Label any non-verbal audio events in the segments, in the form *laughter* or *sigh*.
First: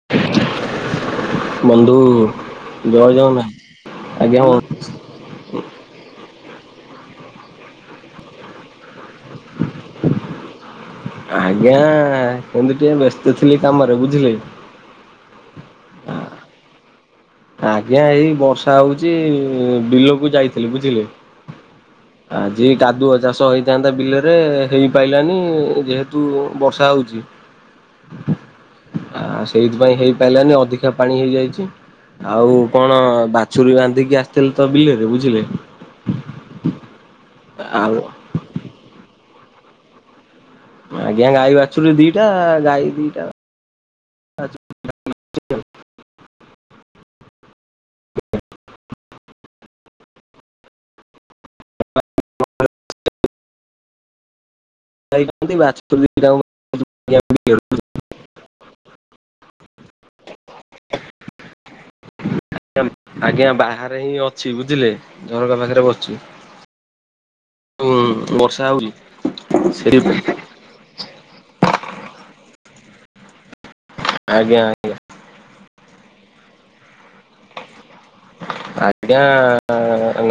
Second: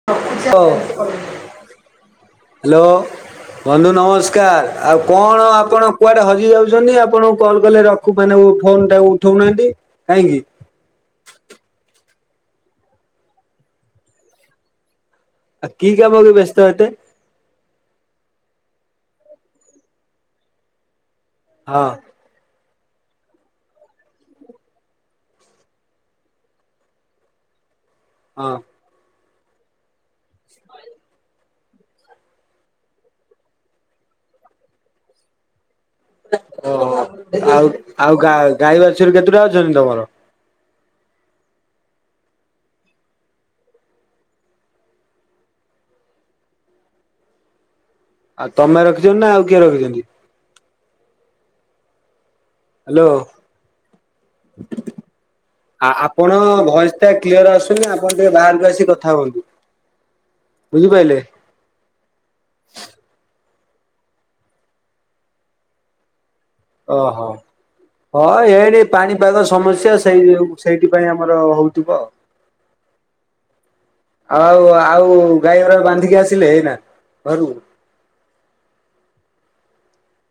*inaudible* ବନ୍ଧୁ ହ୍ୟାଲୋ, ଜୟ ଜଗନ୍ନାଥ। ବନ୍ଧୁ ଆଜ୍ଞା ବନ୍ଧୁ ନମସ୍କାର। କଣ ଆପଣ କୁଆଡେ ହଜି ଯାଉଛନ୍ତି ଆପଣଙ୍କୁ କଲ୍ କଲେ ରଖୁ ମାନେ ଫୋନ ଟା ଉଠଉନାହାନ୍ତି? କାହିଁକି? ଆଜ୍ଞା ଏମିତି ଟିକେ ବ୍ୟସ୍ତ ଥିଲି କାମରେ ବୁଝିଲେ କି? କି କାମ କି ବେସ୍ତ ଏତେ? ଆଜ୍ଞା ଏଇ ବର୍ଷା ହଉଚି ବିଲ କୁ ଯାଇଥିଲି ବୁଝିଲେ? ହଁ। ଆଜି କାଦୁଅ ଚାଷ ହେଇଥାନ୍ତା ବିଲରେ ହେଇପାରଲାନି ଯେହେତୁ ବର୍ଷା ହଉଛି। ହ ଆ ସେଇଥିପାଇଁ ହେଇପାରିଲାନି ଅଧିକା ପାଣି ହେଇଯାଇଛି। ଆଉ କଣ ବାଛୁରୀ ବାନ୍ଧିକି ଆସିଥିଲେ ତ ବିଲେରେ ବୁଝିଲେ। ଓ ଆଉ ଆଉ ଗା ଗାଈ ବାଛୁରୀ କେତୁଟା ଅଛନ୍ତି ତମର? ଆଜ୍ଞା ଗାଈ ବାଛୁରୀ ଦିଟା ଗାଈ ଦିଟା। ଆଉ ତମେ ରଖିଛନ୍ତି ନା ଆଉ କିଏ ରଖିଛନ୍ତି? ହ୍ୟାଲୋ। ଆ ବାଛୁରୀ ଆପଣ ଭଏସ ଟା ଦିଟାଙ୍କୁ କ୍ଲିଅର ଆସୁନି। ଆ ଆପଣ ଟିକେ ବାହାରକୁ ଆସିିକି କଥା ହୁଅନ୍ତୁ। ବୁଝିପାଇଲେ? ଆଜ୍ଞା ବାହାରେ ହିଁ ଅଛି ବୁଝିଲେ ଝରକା ପାଖରେ ବସିଚି। ଓହୋ ହଁ ବର୍ଷା ଏଠି ହଉଛି ପାଣିପାଗ ସମସ୍ୟା ସେଇ ସେଇଥି ଯୋ ସେଇଥି ପାଇଁ ଆମର ହଉଥିବ। ଆଜ୍ଞା ଆଉ ଆଜ୍ଞା ଆଉ ଗାଈ ଉରାକୁ ବାନ୍ଧିକି ଆସିଲେ ଏଇନା? ଘରୁକୁ? ଆଜ୍ଞା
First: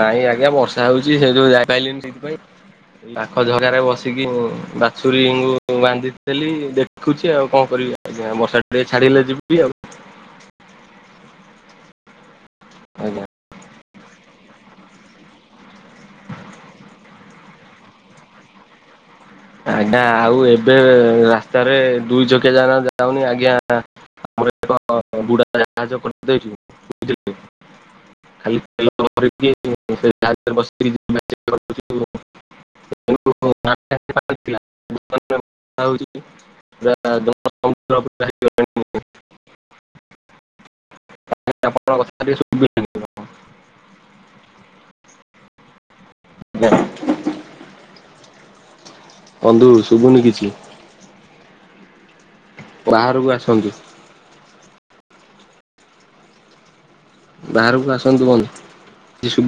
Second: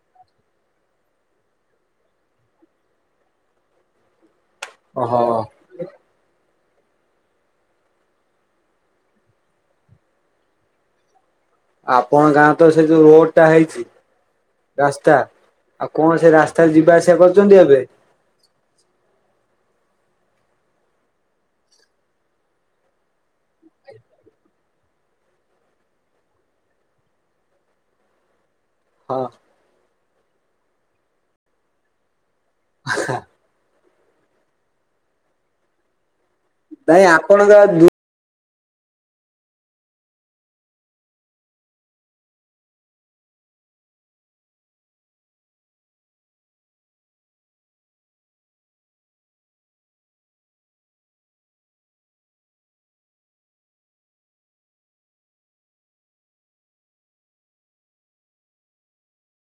ନାଇଁ ଆଜ୍ଞା ବର୍ଷା ହଉଛି ସେ ଯୋଗୁ ଯାଇ ପାଇଲିନି ସେଥିପାଇଁ। ପାଖ ଝରକା ରେ ବସିକି ମୁଁ ବାଛୁରୀ ଓହୋ। ଙ୍କୁ ମୁ ବାନ୍ଧିଥିଲି ଦେଖୁଛି ଆଉ କଣ କରିବି ଆଜ୍ଞା ବର୍ଷା ଟିକେ ଛାଡିଲେ ଯିବି ଆଉ। ଆପଣ ଗାଁ ତ ସେ ଯୋଉ ଆଜ୍ଞା। ରୋଡ ଟା ହେଇଛି ରାସ୍ତା- ଆଉ କଣ ସେ ରାସ୍ତାରେ ଯିବା ଆସିବା କରୁଛନ୍ତି ଏବେ? ଆଜ୍ଞା ଆଉ ଏବେ ରାସ୍ତାରେ ଦୁଇ ଚକିଆ ଯାନ ଯାଉନି ଆଜ୍ଞା। ଆମର ଏକ ବୁଢା ଜାହାଜ କରିଦଛି *unintelligible* ଖାଲି ହଁ *unintelligible* ଆଛ *unintelligible* *unintelligible* ନାଇଁ ଆପଣଙ୍କ ଦୁ ପଣଥା *inaudible* ହଜ୍ *inaudible* ବନ୍ଧୁ ଶୁଭୁନି କିଛି। ବାହାରକୁ ଆସନ୍ତୁ। ବାହାରକୁ ଆସନ୍ତୁ ବନ୍ଧୁ